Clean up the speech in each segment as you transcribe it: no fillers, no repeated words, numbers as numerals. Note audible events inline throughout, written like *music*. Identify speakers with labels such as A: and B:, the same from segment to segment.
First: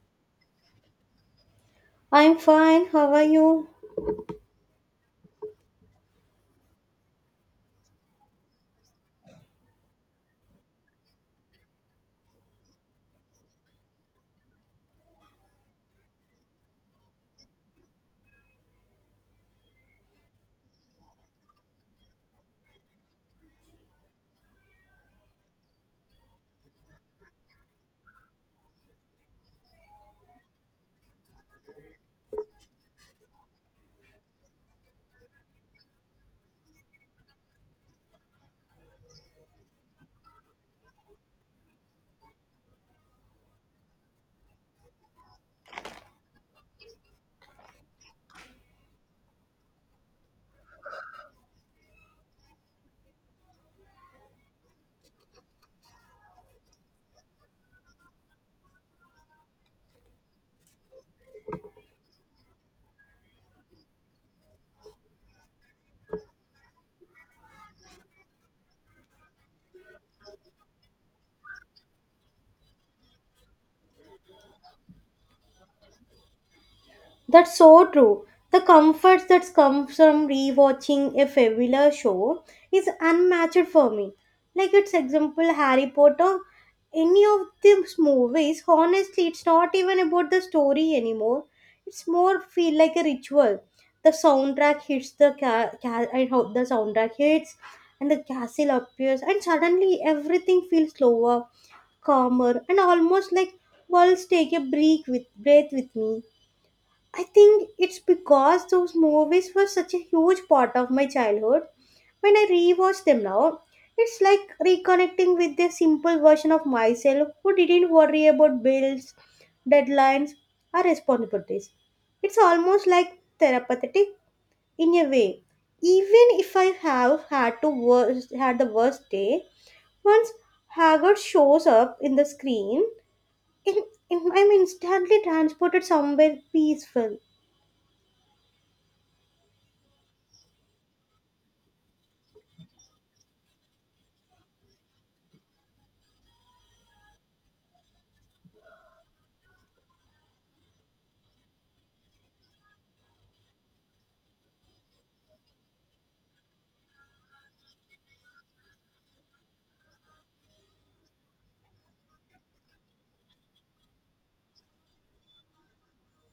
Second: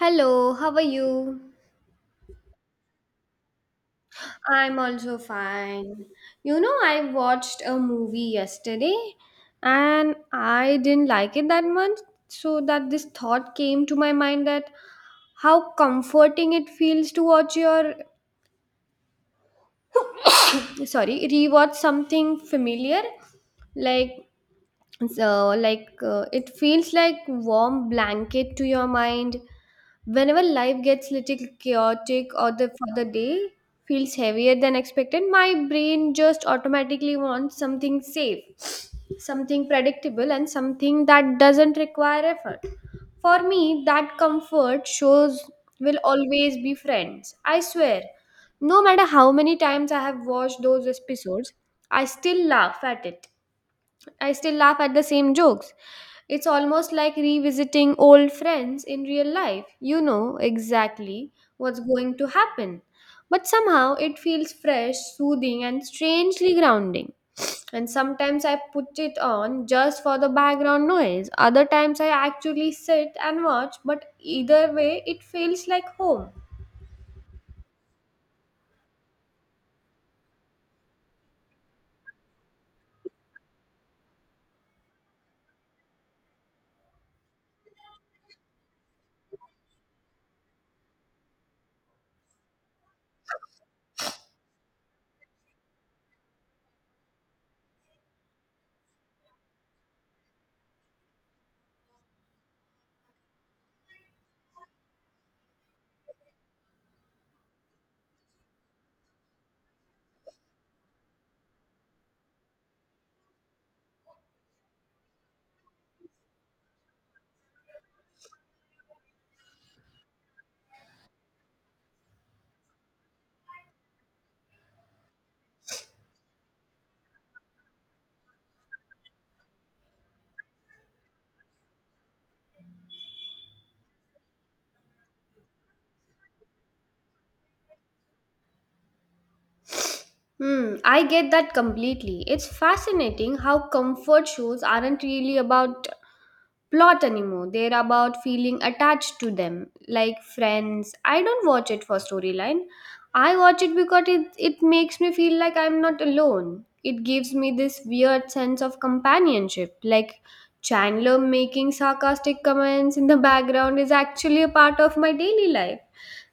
A: Hello, how are you?
B: I'm fine. How are you?
A: I'm also fine. You know, I watched a movie yesterday and I didn't like it that much. So, that this thought came to my mind that how comforting it feels to watch your sorry, rewatch something familiar. Like, it feels like warm blanket to your mind. Whenever life gets little chaotic or the for the day feels heavier than expected, my brain just automatically wants something safe, something predictable, and something that doesn't require effort. For me, that comfort shows will always be friends. I swear. No matter how many times I have watched those episodes, I still laugh at it. I still laugh at the same jokes. It's almost like revisiting old friends in real life. You know exactly what's going to happen. But somehow it feels fresh, soothing, and strangely grounding. And sometimes I put it on just for the background noise. Other times I actually sit and watch, but either way, it feels like home.
B: That's so true. The comfort that comes from rewatching a fabulous show is unmatched for me. Like its example, Harry Potter. Any of these movies, honestly, it's not even about the story anymore. It's more feel like a ritual. The soundtrack hits the I hope the soundtrack hits, and the castle appears, and suddenly everything feels slower calmer, and almost like worlds take a break with breath with me. I think it's because those movies were such a huge part of my childhood. When I rewatch them now, it's like reconnecting with the simple version of myself who didn't worry about bills, deadlines, or responsibilities. It's almost like therapeutic in a way. Even if I have had to had the worst day, once Haggard shows up in the screen, in, I'm instantly transported somewhere peaceful.
A: Hmm, I get that completely. It's fascinating how comfort shows aren't really about plot anymore. They're about feeling attached to them, like friends. I don't watch it for storyline. I watch it because it makes me feel like I'm not alone. It gives me this weird sense of companionship, like Chandler making sarcastic comments in the background is actually a part of my daily life.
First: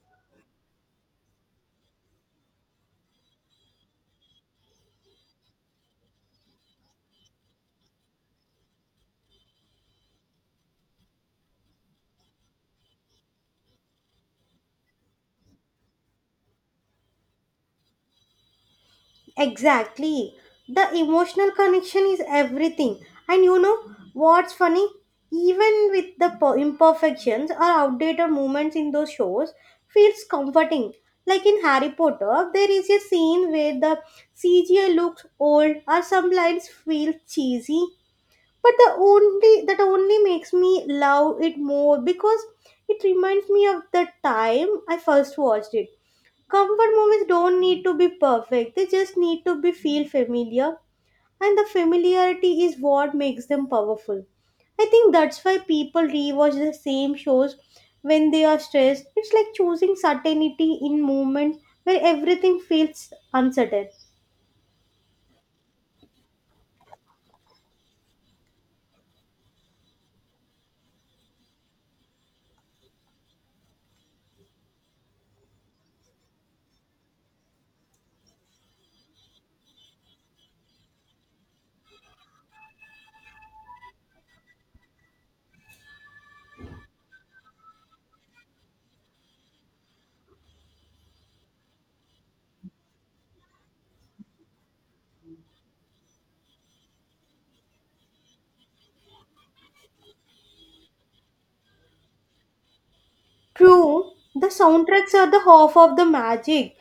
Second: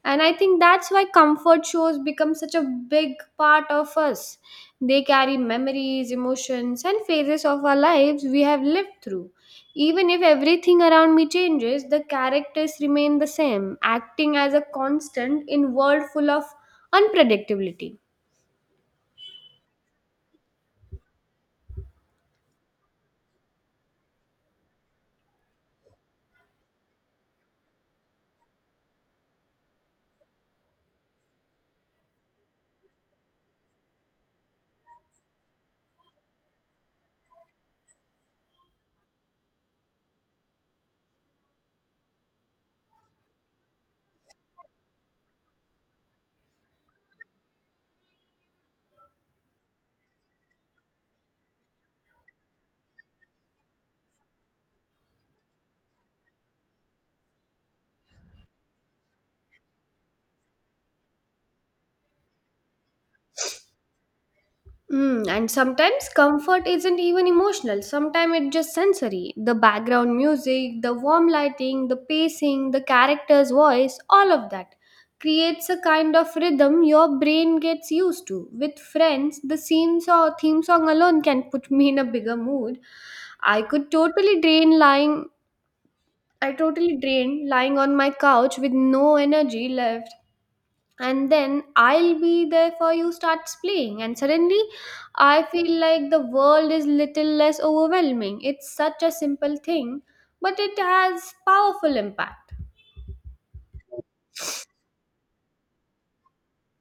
A: And I think that's why comfort shows become such a big part of us. They carry memories, emotions, and phases of our lives we have lived through. Even if everything around me changes, the characters remain the same, acting as a constant in world full of unpredictability.
B: Exactly. The emotional connection is everything. And you know what's funny? Even with the imperfections or outdated moments in those shows, feels comforting. Like in Harry Potter, there is a scene where the CGI looks old or some lines feel cheesy. But the only makes me love it more because it reminds me of the time I first watched it. Comfort movies don't need to be perfect, they just need to be feel familiar, and the familiarity is what makes them powerful. I think that's why people rewatch the same shows when they are stressed. It's like choosing certainty in moments where everything feels uncertain.
A: Mm, and sometimes comfort isn't even emotional. Sometimes it's just sensory. The background music, the warm lighting, the pacing, the character's voice, all of that creates a kind of rhythm your brain gets used to. With friends, the scenes or theme song alone can put me in a bigger mood. I could totally drain lying I totally drained lying on my couch with no energy left. And then I'll be there for you starts playing. And suddenly I feel like the world is little less overwhelming. It's such a simple thing, but it has powerful impact.
B: True, the soundtracks are the half of the magic.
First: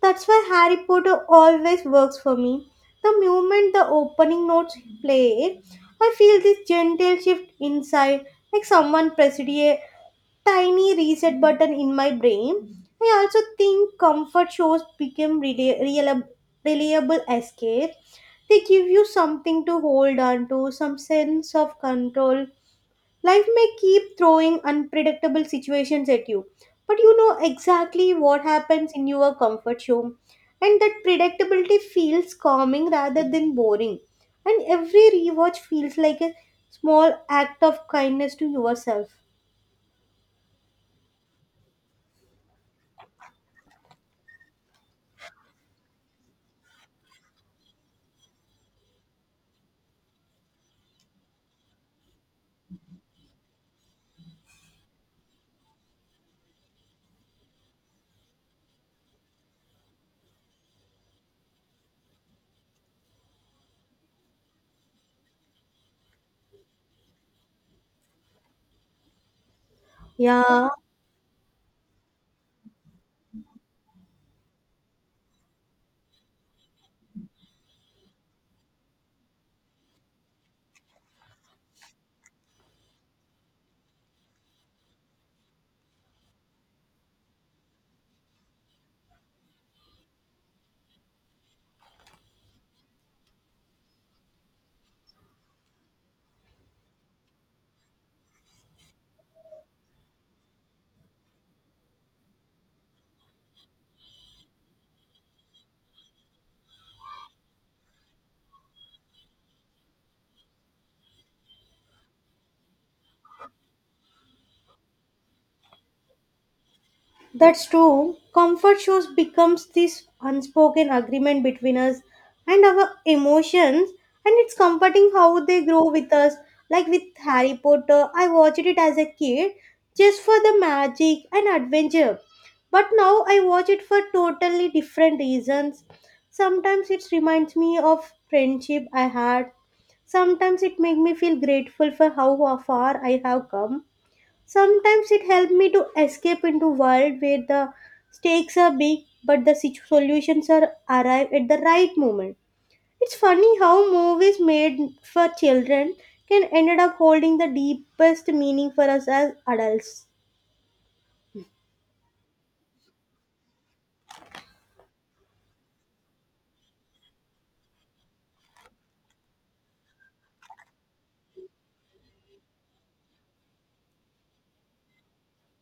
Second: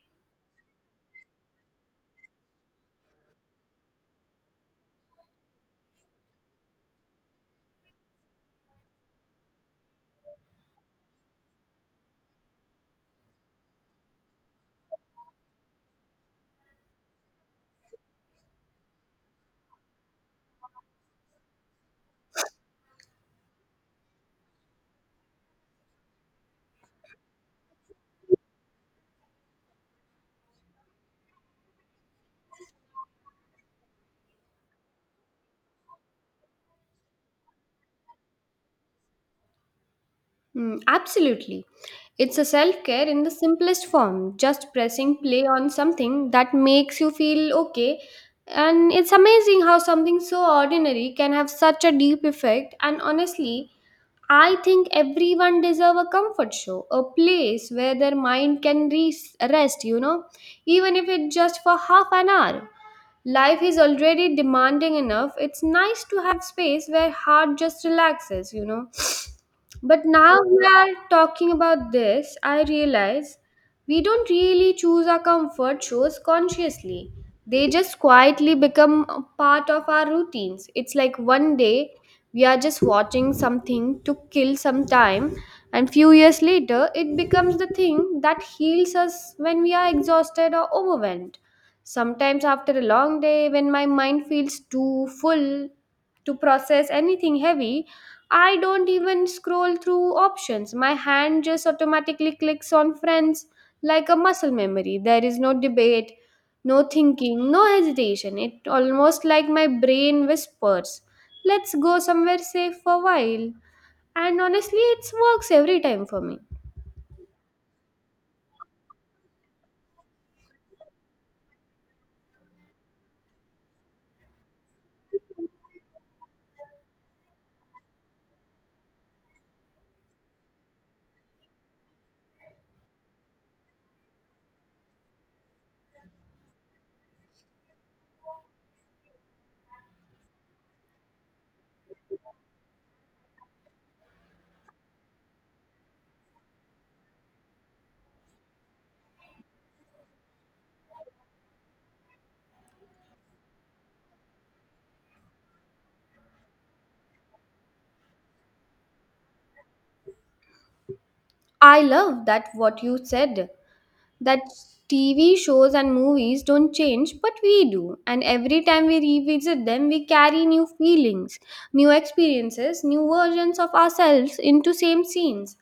B: That's why Harry Potter always works for me. The moment the opening notes play, I feel this gentle shift inside, like someone pressed a tiny reset button in my brain. I also think comfort shows became reliable escape. They give you something to hold on to, some sense of control. Life may keep throwing unpredictable situations at you, but you know exactly what happens in your comfort zone. And that predictability feels calming rather than boring. And every rewatch feels like a small act of kindness to yourself.
A: Mm, absolutely. It's a self care in the simplest form, just pressing play on something that makes you feel okay. And it's amazing how something so ordinary can have such a deep effect. And honestly, I think everyone deserve a comfort show, a place where their mind can rest, you know, even if it's just for half an hour. Life is already demanding enough. It's nice to have space where heart just relaxes, you know. But now we
B: Yeah.
A: are talking about this, I realize we don't really choose our comfort shows consciously. They just quietly become a part of our routines. It's like one day we are just watching something to kill some time, and few years later it becomes the thing that heals us when we are exhausted or overwhelmed. Sometimes after a long day, when my mind feels too full to process anything heavy, I don't even scroll through options. My hand just automatically clicks on friends like a muscle memory. There is no debate, no thinking, no hesitation. It almost like my brain whispers, "Let's go somewhere safe for a while." And honestly, it works every time for me.
B: That's true. Comfort shows becomes this unspoken agreement between us and our emotions, and it's comforting how they grow with us. Like with Harry Potter, I watched it as a kid just for the magic and adventure, but now I watch it for totally different reasons. Sometimes it reminds me of friendship I had. Sometimes it makes me feel grateful for how far I have come. Sometimes it helped me to escape into world where the stakes are big but the solutions are arrive at the right moment. It's funny how movies made for children can ended up holding the deepest meaning for us as adults.
A: I love that what you said that TV shows and movies don't change, but we do. And every time we revisit them, we carry new feelings, new experiences, new versions of ourselves into same scenes.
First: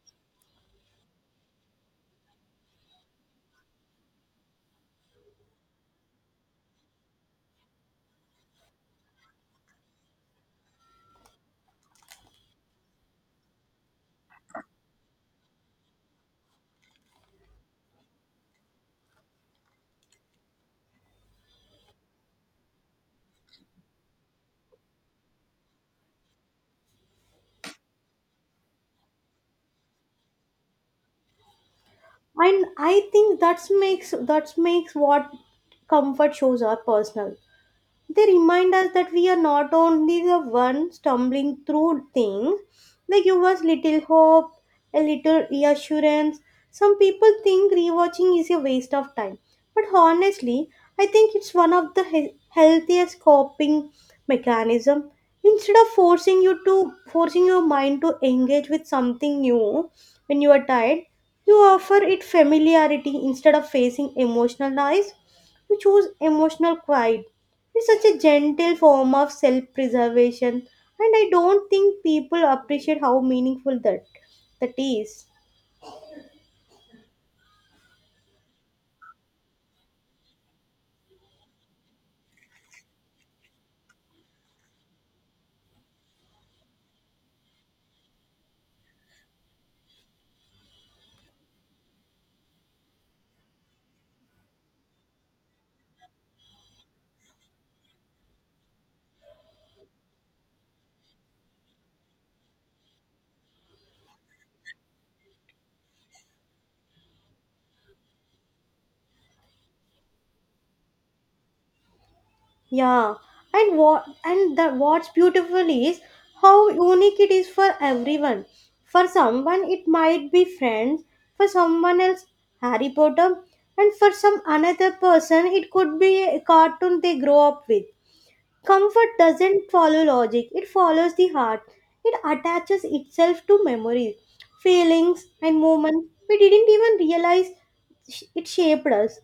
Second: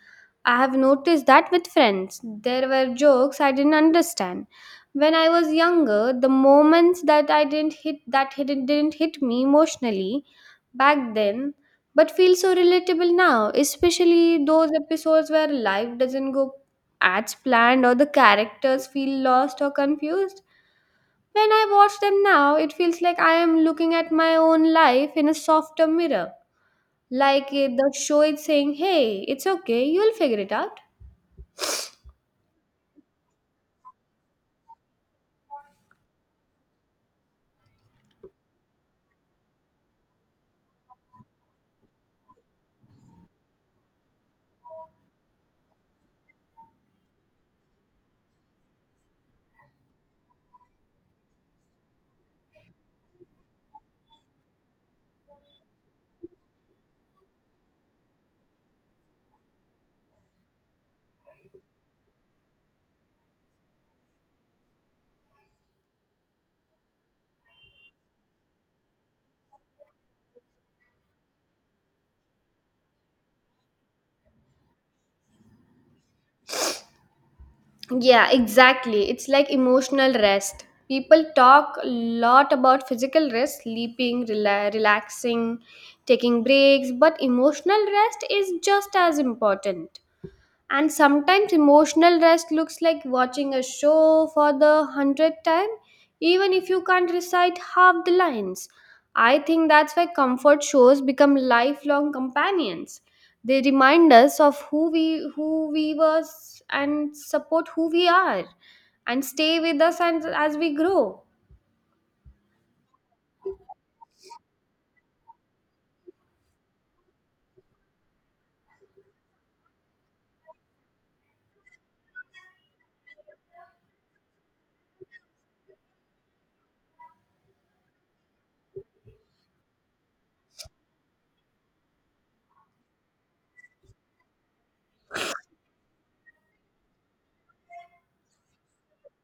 A: I have noticed that with friends. There were jokes I didn't understand. When I was younger, the moments that I didn't hit that hidden didn't hit me emotionally back then, but feel so relatable now, especially those episodes where life doesn't go ads planned or the characters feel lost or confused. When I watch them now, it feels like I am looking at my own life in a softer mirror. Like the show is saying, hey, it's okay, you'll figure it out.
B: And I think that makes what comfort shows are personal. They remind us that we are not only the one stumbling through things, they give us little hope, a little reassurance. Some people think rewatching is a waste of time, but honestly, I think it's one of the healthiest coping mechanism. Instead of forcing your mind to engage with something new when you are tired, you offer it familiarity instead of facing emotional noise. You choose emotional quiet. It's such a gentle form of self preservation, and I don't think people appreciate how meaningful that is.
A: Yeah, exactly. It's like emotional rest. People talk a lot about physical rest, sleeping, relaxing, taking breaks, but emotional rest is just as important. And sometimes emotional rest looks like watching a show for the hundredth time, even if you can't recite half the lines. I think that's why comfort shows become lifelong companions. They remind us of who we were and support who we are and stay with us and as we grow.
B: Yeah, and what and the what's beautiful is how unique it is for everyone. For someone, it might be friends. For someone else, Harry Potter, and for some another person, it could be a cartoon they grow up with. Comfort doesn't follow logic, it follows the heart. It attaches itself to memories, feelings, and moments we didn't even realize it shaped us.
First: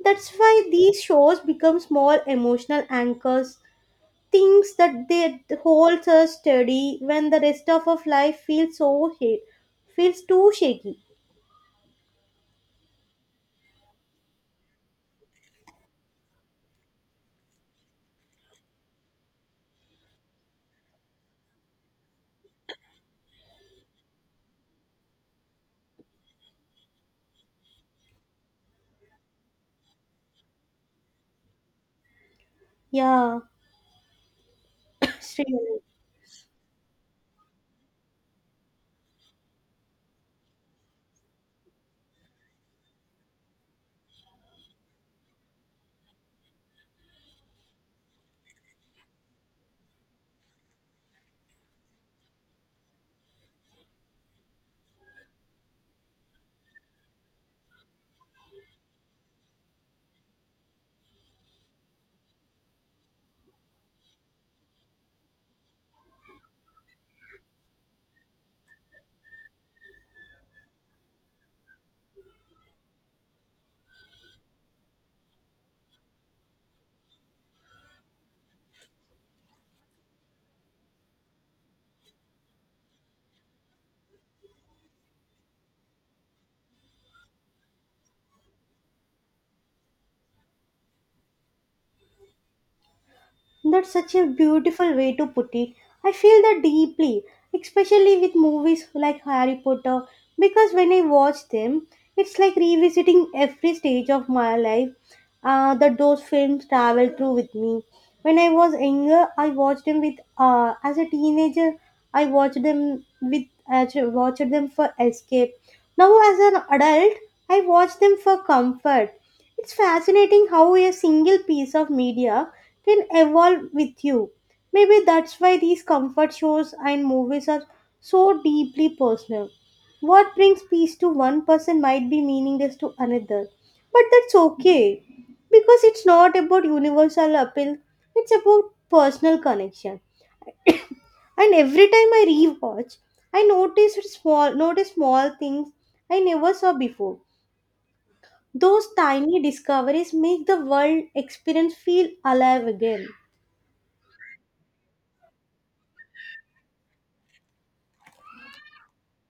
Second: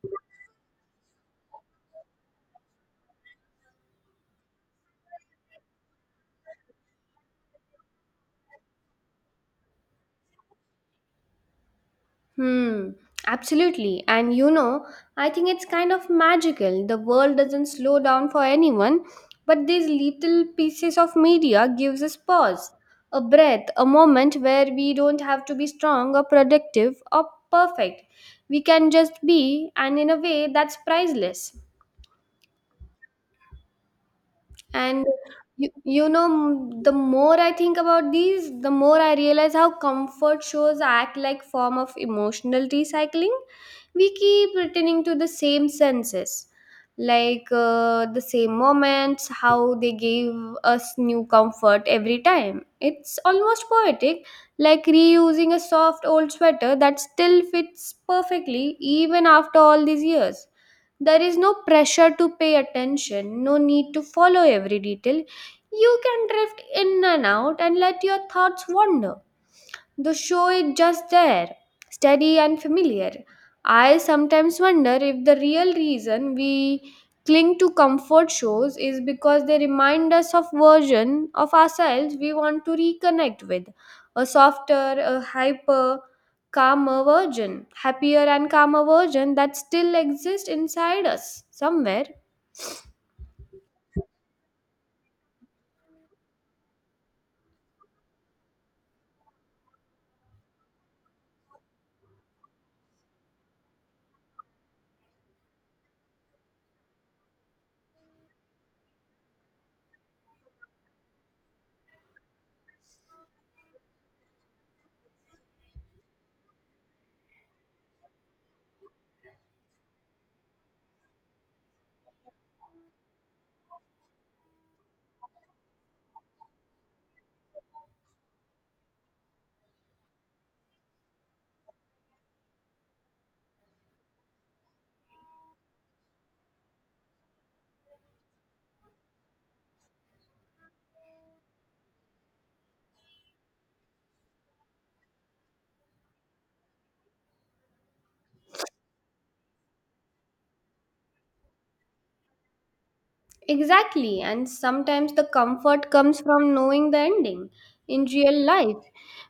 B: That's why these shows become small emotional anchors, things that they holds us steady when the rest of our life feels too shaky.
A: Hmm, absolutely. And you know, I think it's kind of magical. The world doesn't slow down for anyone, but these little pieces of media gives us pause, a breath, a moment where we don't have to be strong or productive or perfect. We can just be, and in a way that's priceless.
B: Yeah,
A: And
B: Sri.
A: you know, m- The more I think about these, the more I realize how comfort shows act like form of emotional recycling. We keep returning to the same senses, the same moments, how they gave us new comfort every time. It's almost poetic, like reusing a soft old sweater that still fits perfectly even after all these years. There is no pressure to pay attention, no need to follow every detail. You can drift in and out and let your thoughts wander. The show is just there, steady and familiar. I sometimes wonder if the real reason we cling to comfort shows is because they remind us of version of ourselves we want to reconnect with. A softer, a hyper, calmer version, happier and calmer version that still exists inside us somewhere.
B: That's such a beautiful way to put it. I feel that deeply, especially with movies like Harry Potter, because when I watch them, it's like revisiting every stage of my life that those films travel through with me. When I was younger, I watched them with, as a teenager, I watched them for escape. Now, as an adult, I watch them for comfort. It's fascinating how a single piece of media can evolve with you. Maybe that's why these comfort shows and movies are so deeply personal. What brings peace to one person might be meaningless to another. But that's okay because it's not about universal appeal, it's about personal connection. And every time I rewatch, I notice small things I never saw before. Those tiny discoveries make the world experience feel alive again.
A: Exactly, and sometimes the comfort comes from knowing the ending. In real life,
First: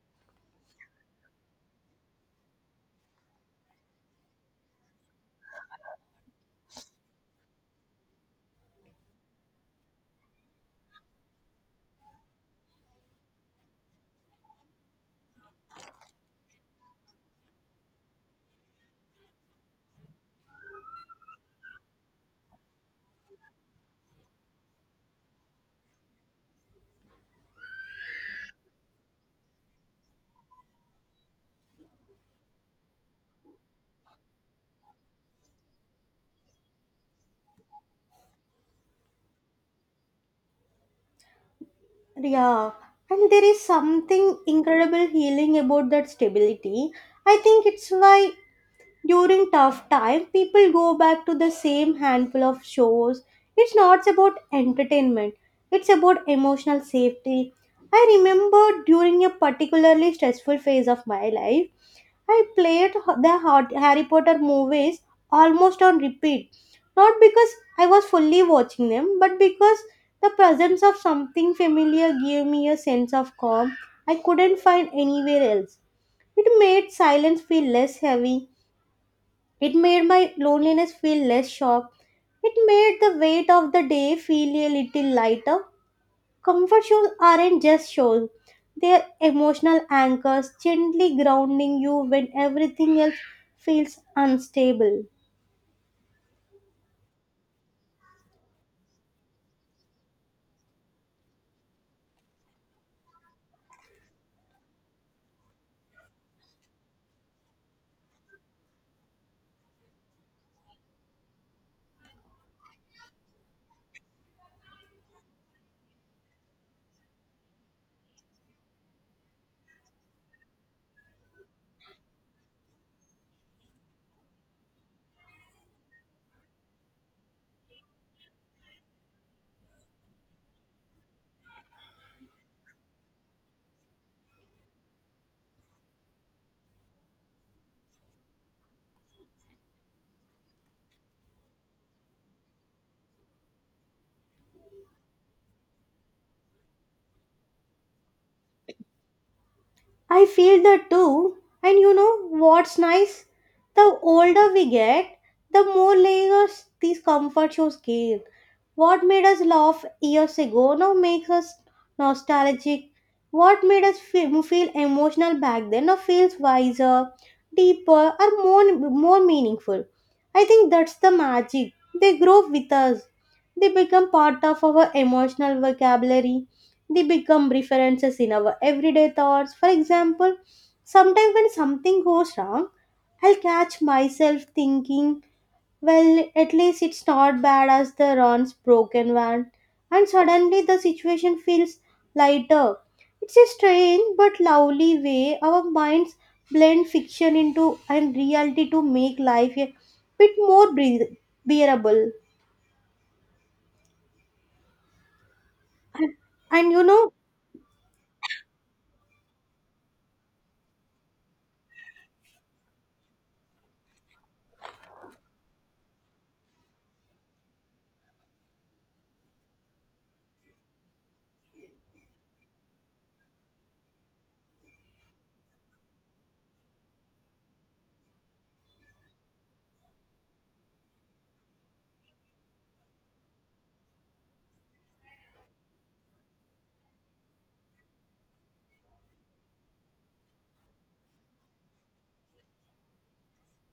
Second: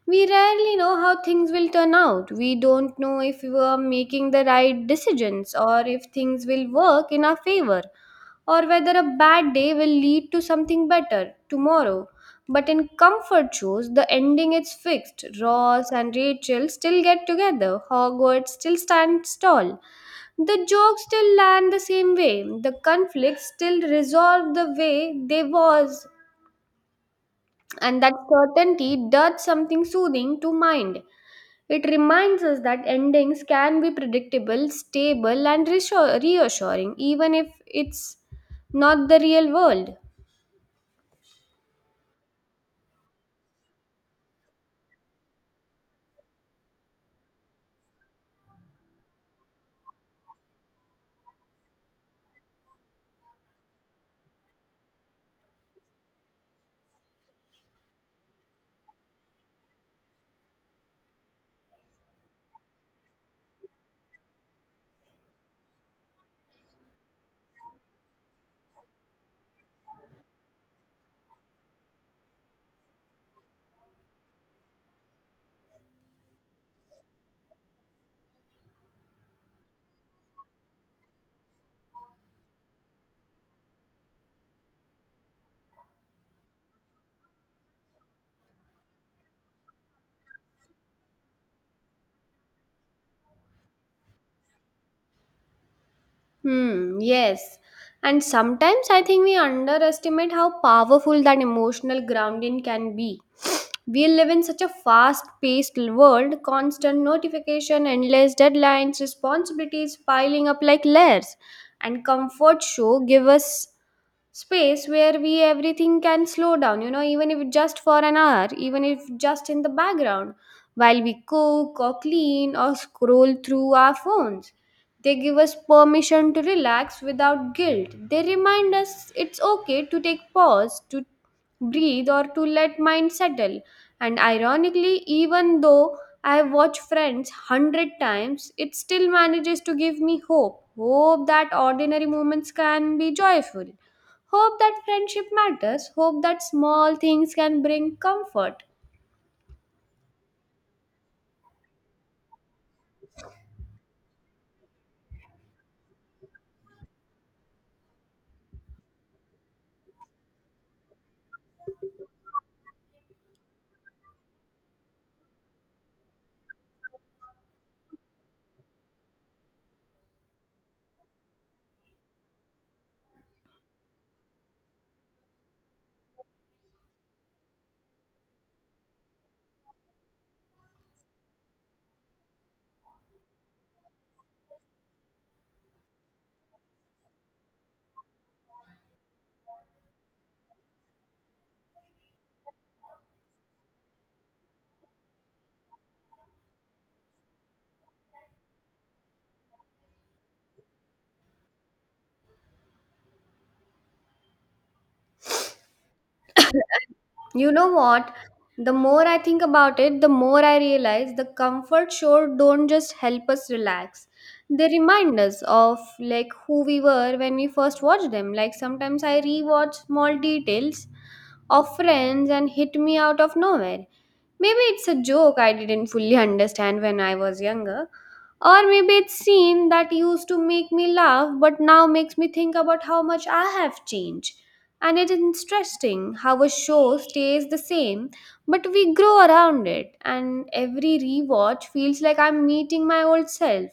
A: we rarely know how things will turn out. We don't know if we are making the right decisions or if things will work in our favor or whether a bad day will lead to something better tomorrow. But in comfort shows, the ending is fixed. Ross and Rachel still get together. Hogwarts still stands tall. The jokes still land the same way. The conflicts still resolve the way they was. And that certainty does something soothing to mind. It reminds us that endings can be predictable, stable, and reassuring, even if it's not the real world.
B: Yeah, and there is something incredible healing about that stability. I think it's why during tough time people go back to the same handful of shows. It's not about entertainment, it's about emotional safety. I remember during a particularly stressful phase of my life, I played the Harry Potter movies almost on repeat, not because I was fully watching them, but because the presence of something familiar gave me a sense of calm I couldn't find anywhere else. It made silence feel less heavy, it made my loneliness feel less sharp, it made the weight of the day feel a little lighter. Comfort shoes aren't just shoes, they're emotional anchors, gently grounding you when everything else feels unstable.
A: Hmm, yes. And sometimes I think we underestimate how powerful that emotional grounding can be. We live in such a fast paced world, constant notification, endless deadlines, responsibilities piling up like layers. And comfort show give us space where we everything can slow down, you know, even if just for an hour, even if just in the background while we cook or clean or scroll through our phones. They give us permission to relax without guilt. They remind us it's okay to take pause to breathe or to let mind settle. And ironically, even though I have watched friends 100 times, it still manages to give me hope that ordinary moments can be joyful. Hope that friendship matters. Hope that small things can bring comfort.
B: I feel that too. And you know what's nice? The older we get, the more layers these comfort shows gain. What made us laugh years ago now makes us nostalgic. What made us feel emotional back then now feels wiser, deeper, or more meaningful. I think that's the magic. They grow with us, they become part of our emotional vocabulary. They become references in our everyday thoughts. For example, sometimes when something goes wrong, I'll catch myself thinking, well, at least it's not bad as the Ron's broken one. And suddenly the situation feels lighter. It's a strange but lovely way our minds blend fiction into and reality to make life a bit more bearable. And you know,
A: You know what? The more I think about it, the more I realize the comfort sure don't just help us relax. They remind us of like who we were when we first watched them. Like sometimes I rewatch small details of friends and hit me out of nowhere. Maybe it's a joke I didn't fully *laughs* understand when I was younger. Or maybe it's scene that used to make me laugh but now makes me think about how much I have changed. And it is interesting how a show stays the same, but we grow around it, and every rewatch feels like I'm meeting my old self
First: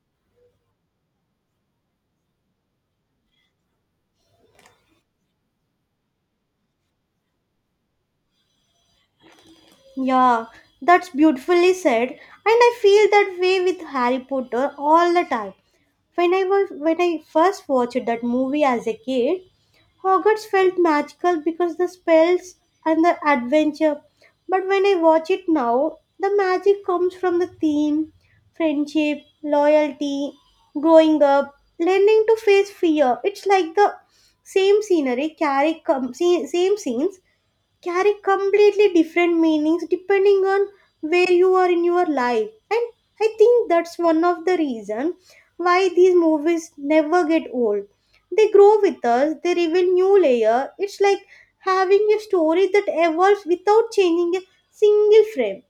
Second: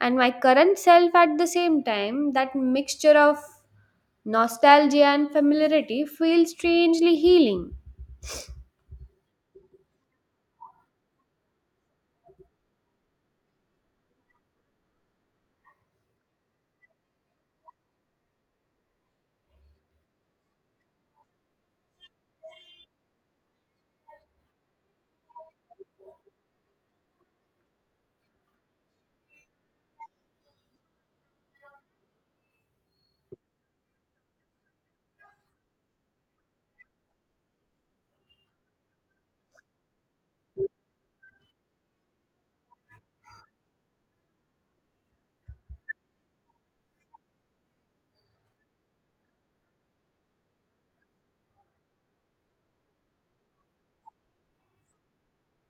A: and my current self at the same time. That mixture of nostalgia and familiarity feels strangely healing.
B: yeah, that's beautifully said. And I feel that way with Harry Potter all the time. When I first watched that movie as a kid, Hogwarts felt magical because the spells and the adventure. But when I watch it now, the magic comes from the theme, friendship, loyalty, growing up, learning to face fear. It's like the same scenes carry completely different meanings depending on where you are in your life. And I think that's one of the reason why these movies never get old. They grow with us, they reveal new layer. It's like having a story that evolves without changing a single frame.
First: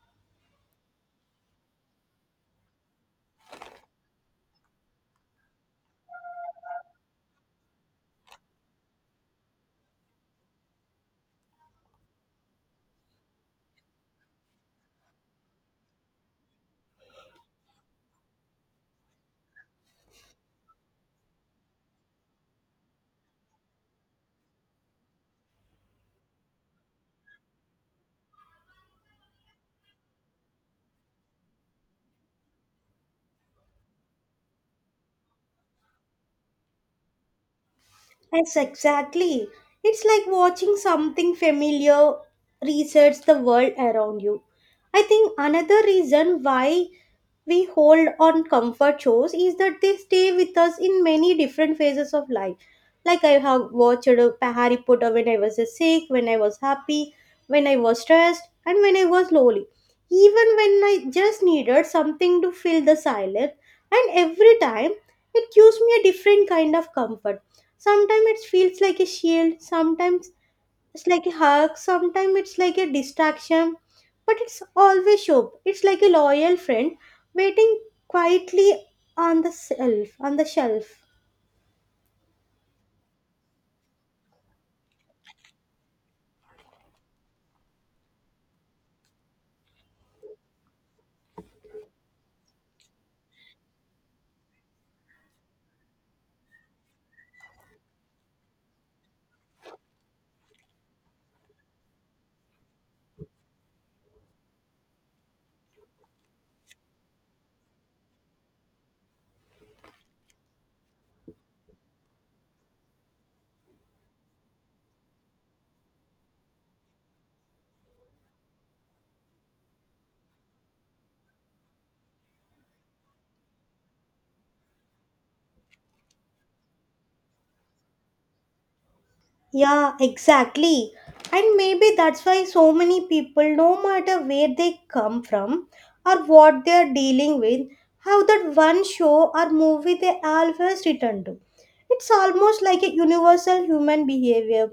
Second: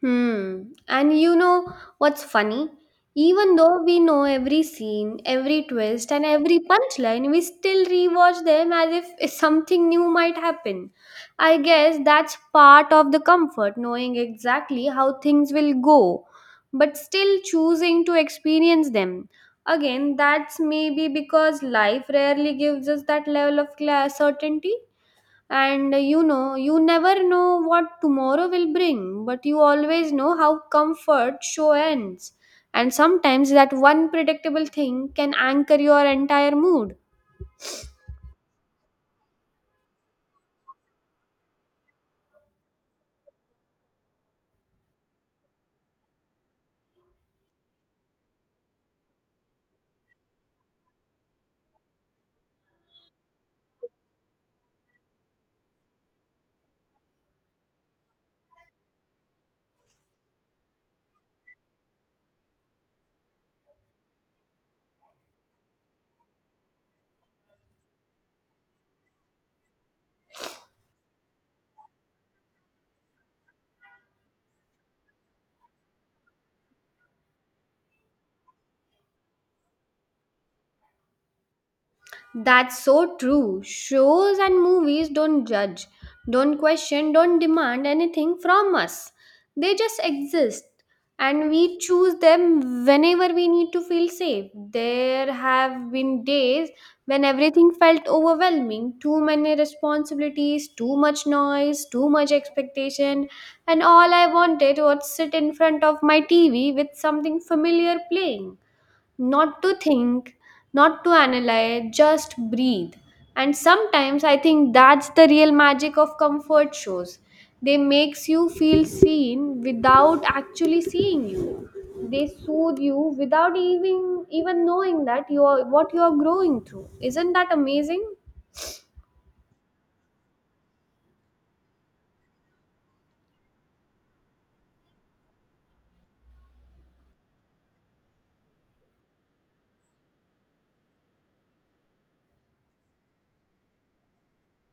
A: Hmm. And you know what's funny? Even though we know every scene, every twist, and every punchline, we still rewatch them as if *laughs* something new might happen. I guess that's part of the comfort, knowing exactly how things will go, but still choosing to experience them. Again, that's maybe because life rarely gives us that level of certainty. And you know, you never know what tomorrow will bring, but you always know how comfort show ends. And sometimes that one predictable thing can anchor your entire mood.
B: Yes exactly. It's like watching something familiar resets the world around you. I think another reason why we hold on comfort shows is that they stay with us in many different phases of life. Like I have watched Harry Potter when I was sick, when I was happy, when I was stressed, and when I was lonely. Even when I just needed something to fill the silence, and every time it gives me a different kind of comfort. Sometimes it feels like a shield, sometimes it's like a hug. Sometimes it's like a distraction, but it's always Shop. It's like a loyal friend waiting quietly On the shelf.
A: That's so true. Shows and movies don't judge, don't question, don't demand anything from us. They just exist and we choose them whenever we need to feel safe. There have been days when everything felt overwhelming, too many responsibilities, too much noise, too much expectation, and all I wanted was sit in front of my TV with something familiar playing, not to think, not to analyze, just breathe. And sometimes I think that's the real magic of comfort shows. They makes you feel seen without actually seeing you. They soothe you without even knowing that you are what you are growing through. Isn't that amazing?
B: Yeah, exactly. And maybe that's why so many people, no matter where they come from or what they are dealing with, have that one show or movie they always return to. It's almost like a universal human behavior.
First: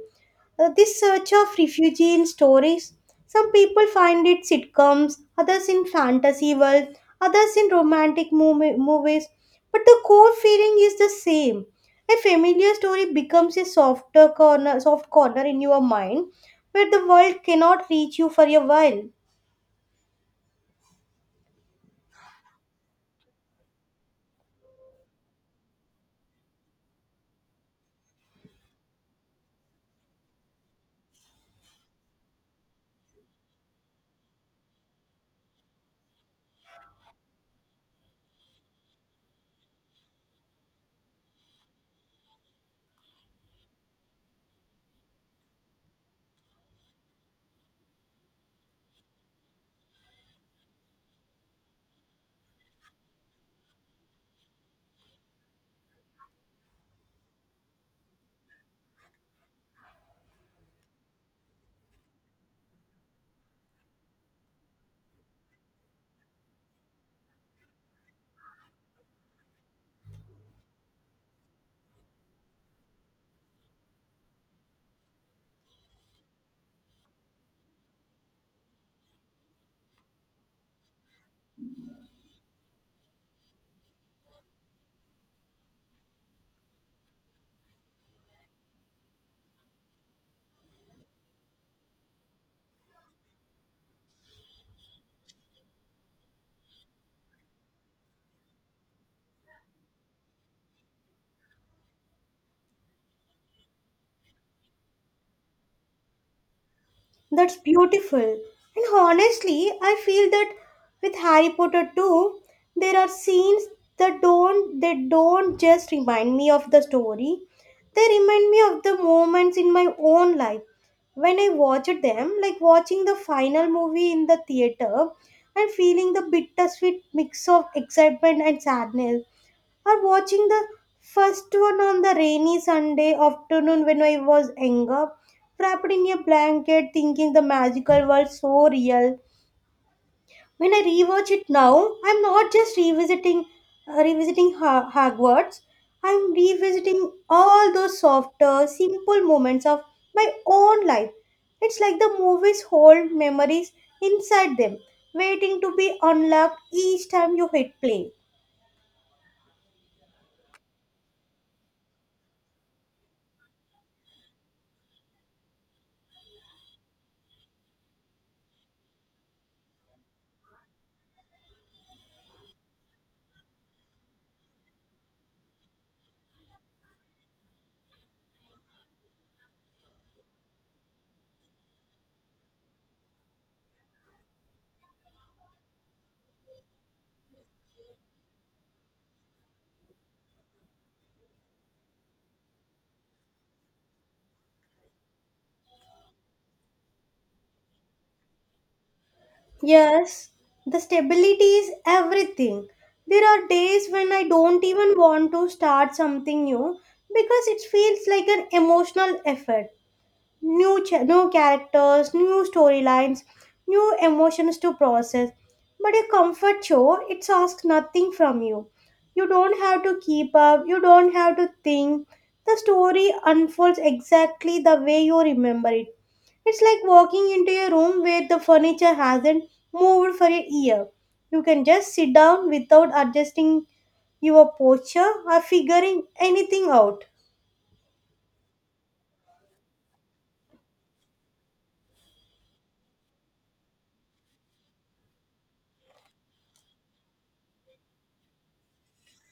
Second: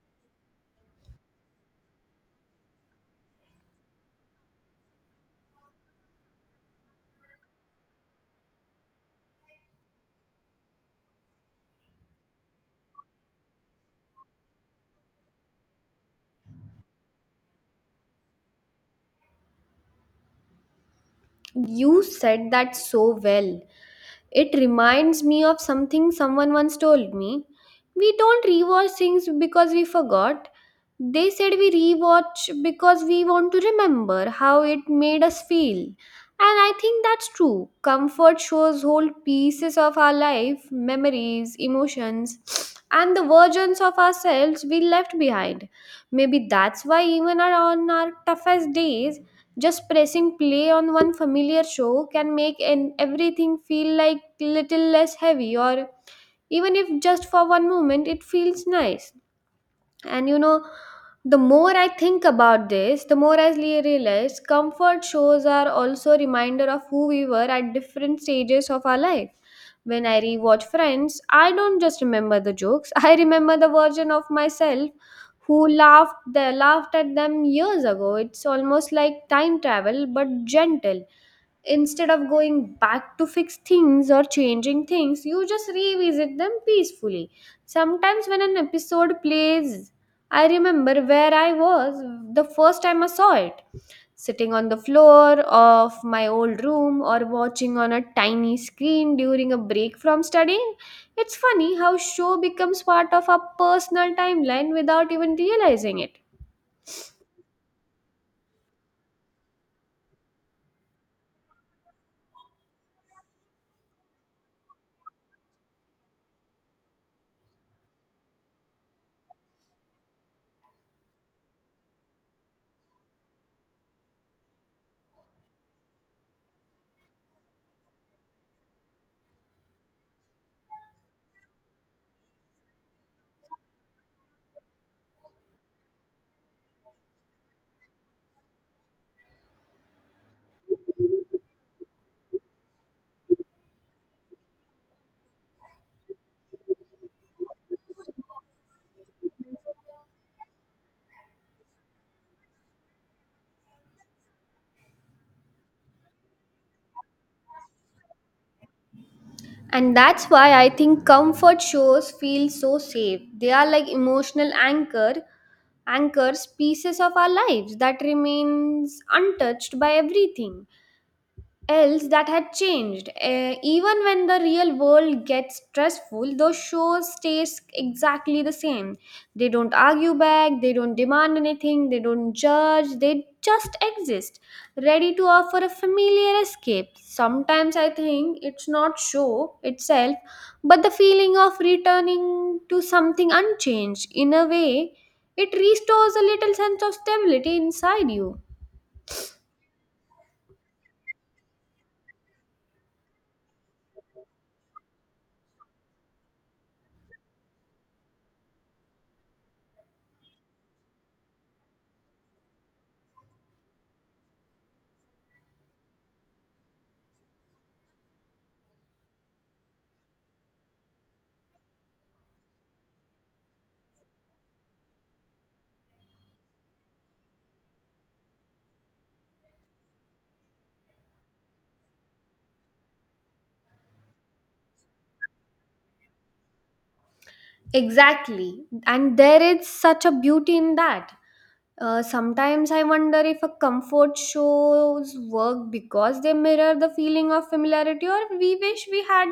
B: This search of refuge in stories. Some people find it sitcoms, others in fantasy world, others in movies. But the core feeling is the same, a familiar story becomes a soft corner in your mind where the world cannot reach you for a while.
A: You said that so well. It reminds me of something someone once told me. We don't rewatch things because we forgot. They said we rewatch because we want to remember how it made us feel. And I think that's true. Comfort shows whole pieces of our life, memories, emotions, and the versions of ourselves we left behind. Maybe that's why, even on our toughest days, just pressing play on one familiar show can make an everything feel like little less heavy or even if just for one moment it feels nice. And you know, the more I think about this, the more realize comfort shows are also a reminder of who we were at different stages of our life. When I rewatch Friends, I don't just remember the jokes, *laughs* I remember the version of myself who laughed at them years ago. It's almost like time travel but gentle. Instead of going back to fix things or changing things, you just revisit them peacefully. Sometimes when an episode plays, I remember where I was the first time I saw it sitting on the floor of my old room or watching on a tiny screen during a break from studying. It's funny how show becomes part of our personal timeline without even realizing it.
B: That's beautiful. And honestly, I feel that with Harry Potter too, there are scenes that don't they don't just remind me of the story. They remind me of the moments in my own life when I watched them, like watching the final movie in the theater and feeling the bittersweet mix of excitement and sadness, or watching the first one on the rainy Sunday afternoon when I was younger, wrapped in a blanket, thinking the magical world so real. When I rewatch it now, I'm not just revisiting, Hogwarts. I'm revisiting all those softer, simple moments of my own life. It's like the movies hold memories inside them, waiting to be unlocked each time you hit play.
A: And that's why I think comfort shows feel so safe. They are like emotional anchors pieces of our lives that remains untouched by everything else that had changed. Even when the real world gets stressful, those shows stays exactly the same. They don't argue back, they don't demand anything, they don't judge, they just exist, ready to offer a familiar escape. Sometimes I think it's not show itself, but the feeling of returning to something unchanged. In a way, it restores a little sense of stability inside you.
B: Yes, the stability is everything. There are days when I don't even want to start something new because it feels like an emotional effort, new characters, new storylines, new emotions to process. But a comfort show, it asks nothing from you. You don't have to keep up, you don't have to think. The story unfolds exactly the way you remember it. It's like walking into a room where the furniture hasn't moved for a year. You can just sit down without adjusting your posture or figuring anything out.
A: Exactly. And there is such a beauty in that. Sometimes I wonder if a comfort shows work because they mirror the feeling of familiarity or we wish we had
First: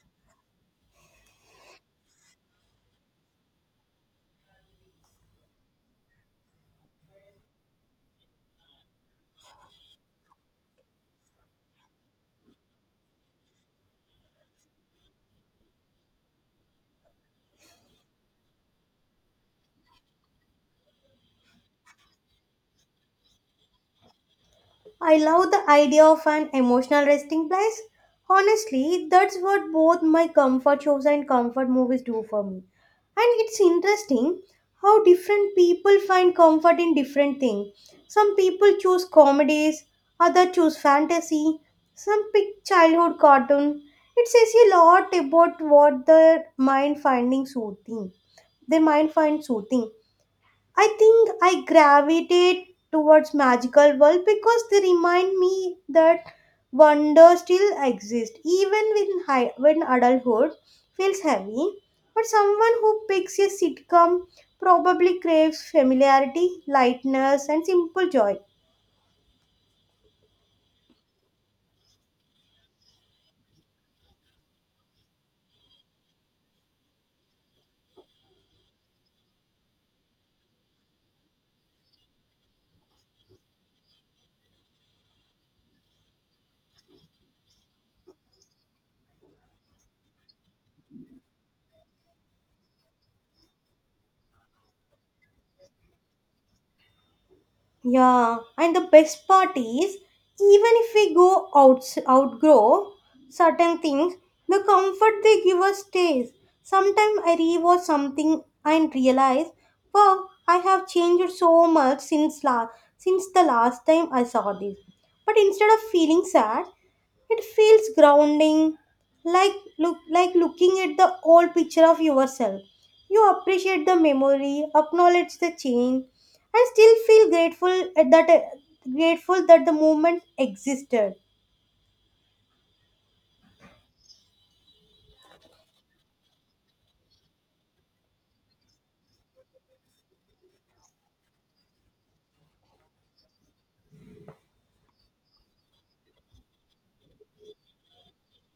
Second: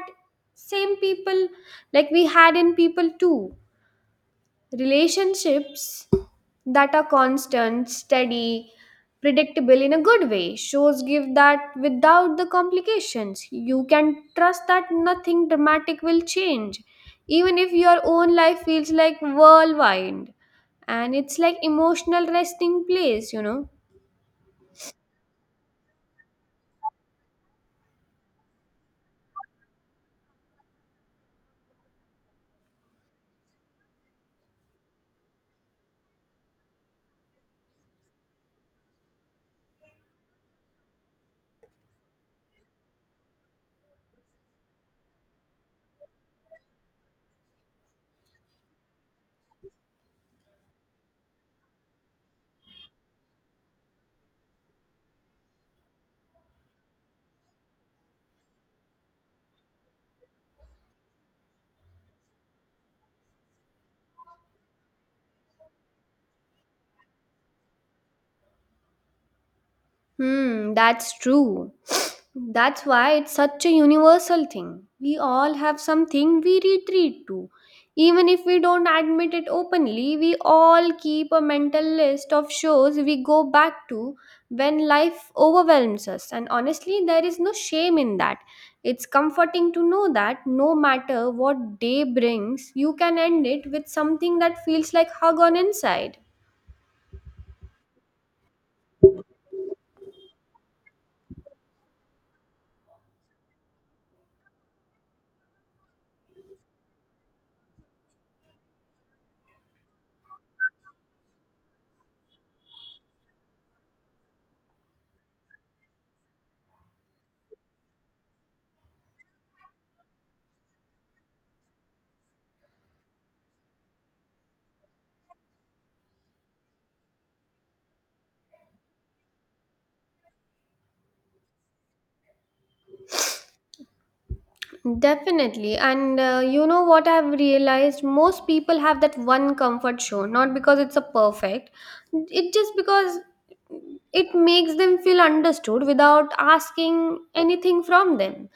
A: same people like we had in people too, relationships that are constant, steady, predictable in a good way. Shows give that without the complications. You can trust that nothing dramatic will change even if your own life feels like whirlwind, and it's like emotional resting place, you know.
B: I love the idea of an emotional resting place. Honestly, that's what both my comfort shows and comfort movies do for me. And it's interesting how different people find comfort in different things. Some people choose comedies, others choose fantasy, some pick childhood cartoon. It says a lot about what their mind finding soothing. Their mind finds soothing. I think I gravitate towards magical world because they remind me that wonder still exists when adulthood feels heavy. But someone who picks a sitcom probably craves familiarity, lightness, and simple joy.
A: Hmm, that's true. *sniffs* That's why it's such a universal thing. We all have something we retreat to. Even if we don't admit it openly, we all keep a mental list of shows we go back to when life overwhelms us. And honestly, there is no shame in that. It's comforting to know that no matter what day brings, you can end it with something that feels like hug on inside.
B: Yeah, and the best part is, even if we outgrow certain things, the comfort they give us stays. Sometimes I rewatch something and realize, wow, I have changed so much since the last time I saw this. But instead of feeling sad, it feels grounding, like looking at the old picture of yourself. You appreciate the memory, acknowledge the change, and still feel grateful at that grateful that the moment existed.
A: Definitely. And you know what I've realized? Most people have that one comfort show, not because it's a perfect, it just because it makes them feel understood without asking anything from them.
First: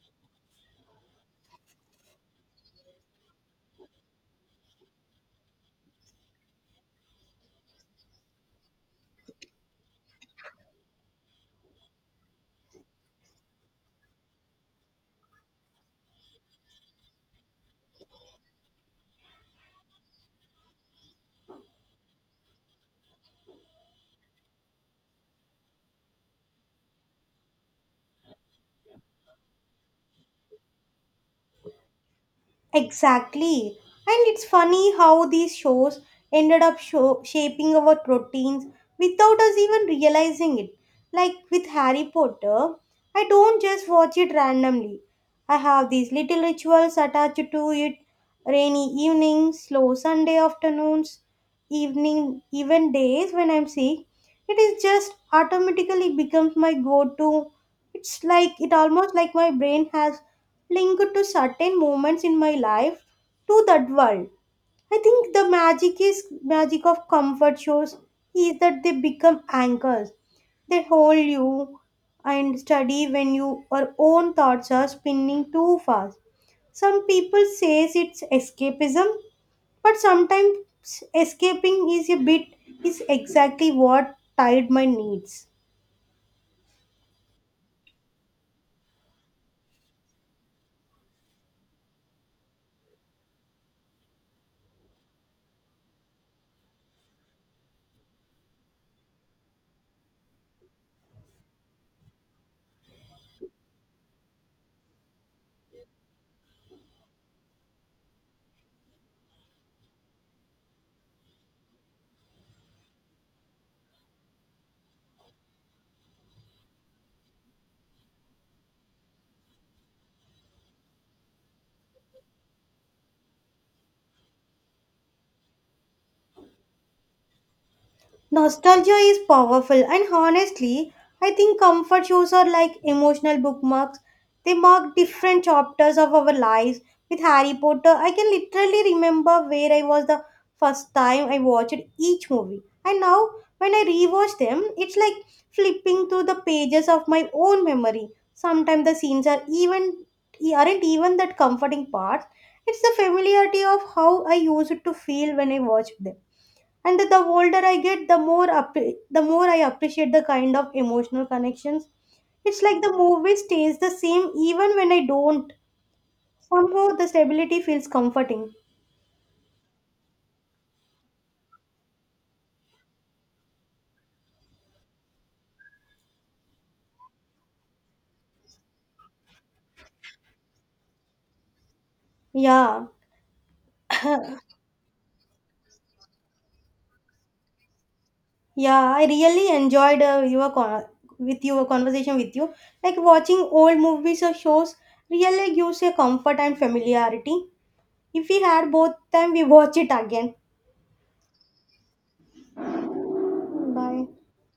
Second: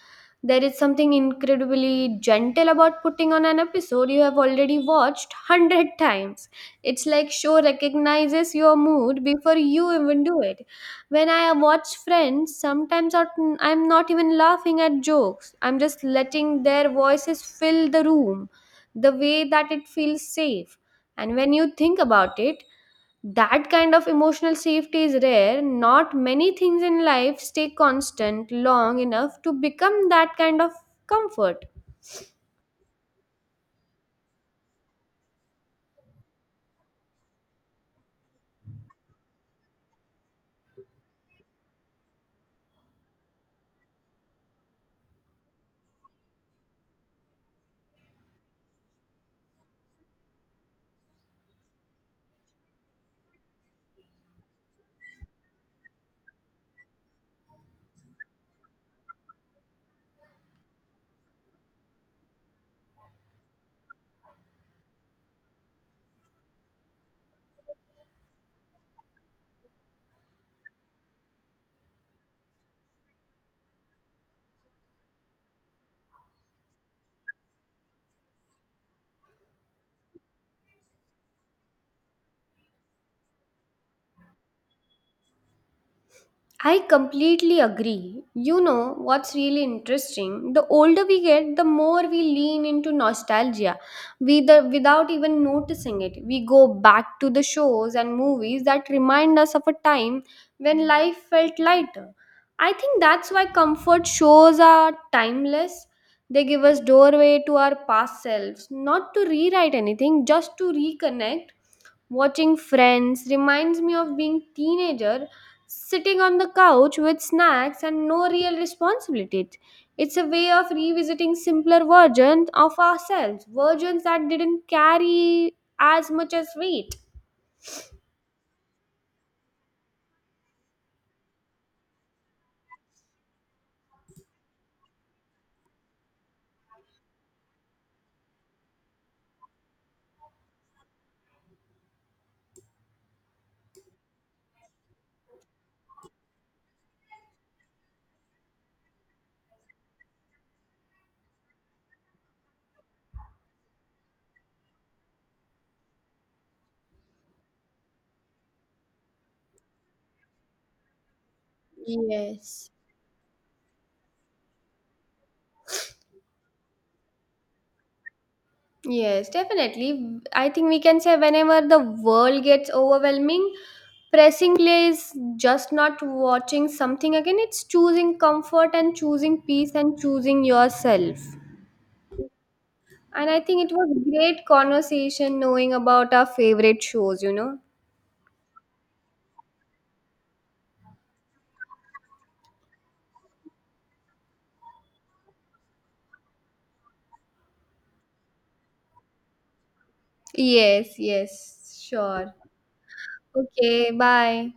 A: There is something incredibly gentle about putting on an episode you have already watched *laughs* 100 times. It's like show recognizes your mood before you even do it. When I watch Friends, I'm not even laughing at jokes. I'm just letting their voices fill the room the way that it feels safe. And when you think about it, that kind of emotional safety is rare. Not many things in life stay constant long enough to become that kind of comfort.
B: Exactly. And it's funny how these shows shaping our routines without us even realizing it. Like with Harry Potter, I don't just watch it randomly. I have these little rituals attached to it, rainy evenings, slow Sunday afternoons, evening, even days when I'm sick. It is just automatically becomes my go to. It's like it almost like my brain has linked to certain moments in my life to that world. I think the magic is magic of comfort shows is that they become anchors. They hold you and steady when your own thoughts are spinning too fast. Some people says it's escapism, but sometimes escaping is a bit is exactly what tied my needs.
A: I completely agree. You know what's really interesting? The older we get, the more we lean into nostalgia. Without even noticing it, we go back to the shows and movies that remind us of a time when life felt lighter. I think that's why comfort shows are timeless. They give us doorway to our past selves, not to rewrite anything, just to reconnect. Watching Friends reminds me of being teenager sitting on the couch with snacks and no real responsibilities. It's a way of revisiting simpler versions of ourselves, versions that didn't carry as much as weight.
B: Nostalgia is powerful, and honestly, I think comfort shows are like emotional bookmarks. They mark different chapters of our lives. With Harry Potter, I can literally remember where I was the first time I watched each movie. And now, when I rewatch them, it's like flipping through the pages of my own memory. Sometimes the scenes are even aren't even that comforting parts. It's the familiarity of how I used to feel when I watched them. And the older I get, the more I appreciate the kind of emotional connections. It's
A: Yes.
B: like the movie stays the same even when I don't, somehow the stability feels comforting.
A: Yes, definitely. I think we can say whenever the world gets overwhelming, pressing play is just not watching something again, it's choosing comfort and choosing peace and choosing yourself.
B: Yeah.
A: And I think it was great conversation knowing about our favorite shows, you know?
B: Yeah, I really enjoyed with your conversation with you. Like watching old movies or shows really gives a comfort and familiarity. If we had both time we watch it again.
A: Yes, yes, sure. Okay,
B: Bye.
A: bye.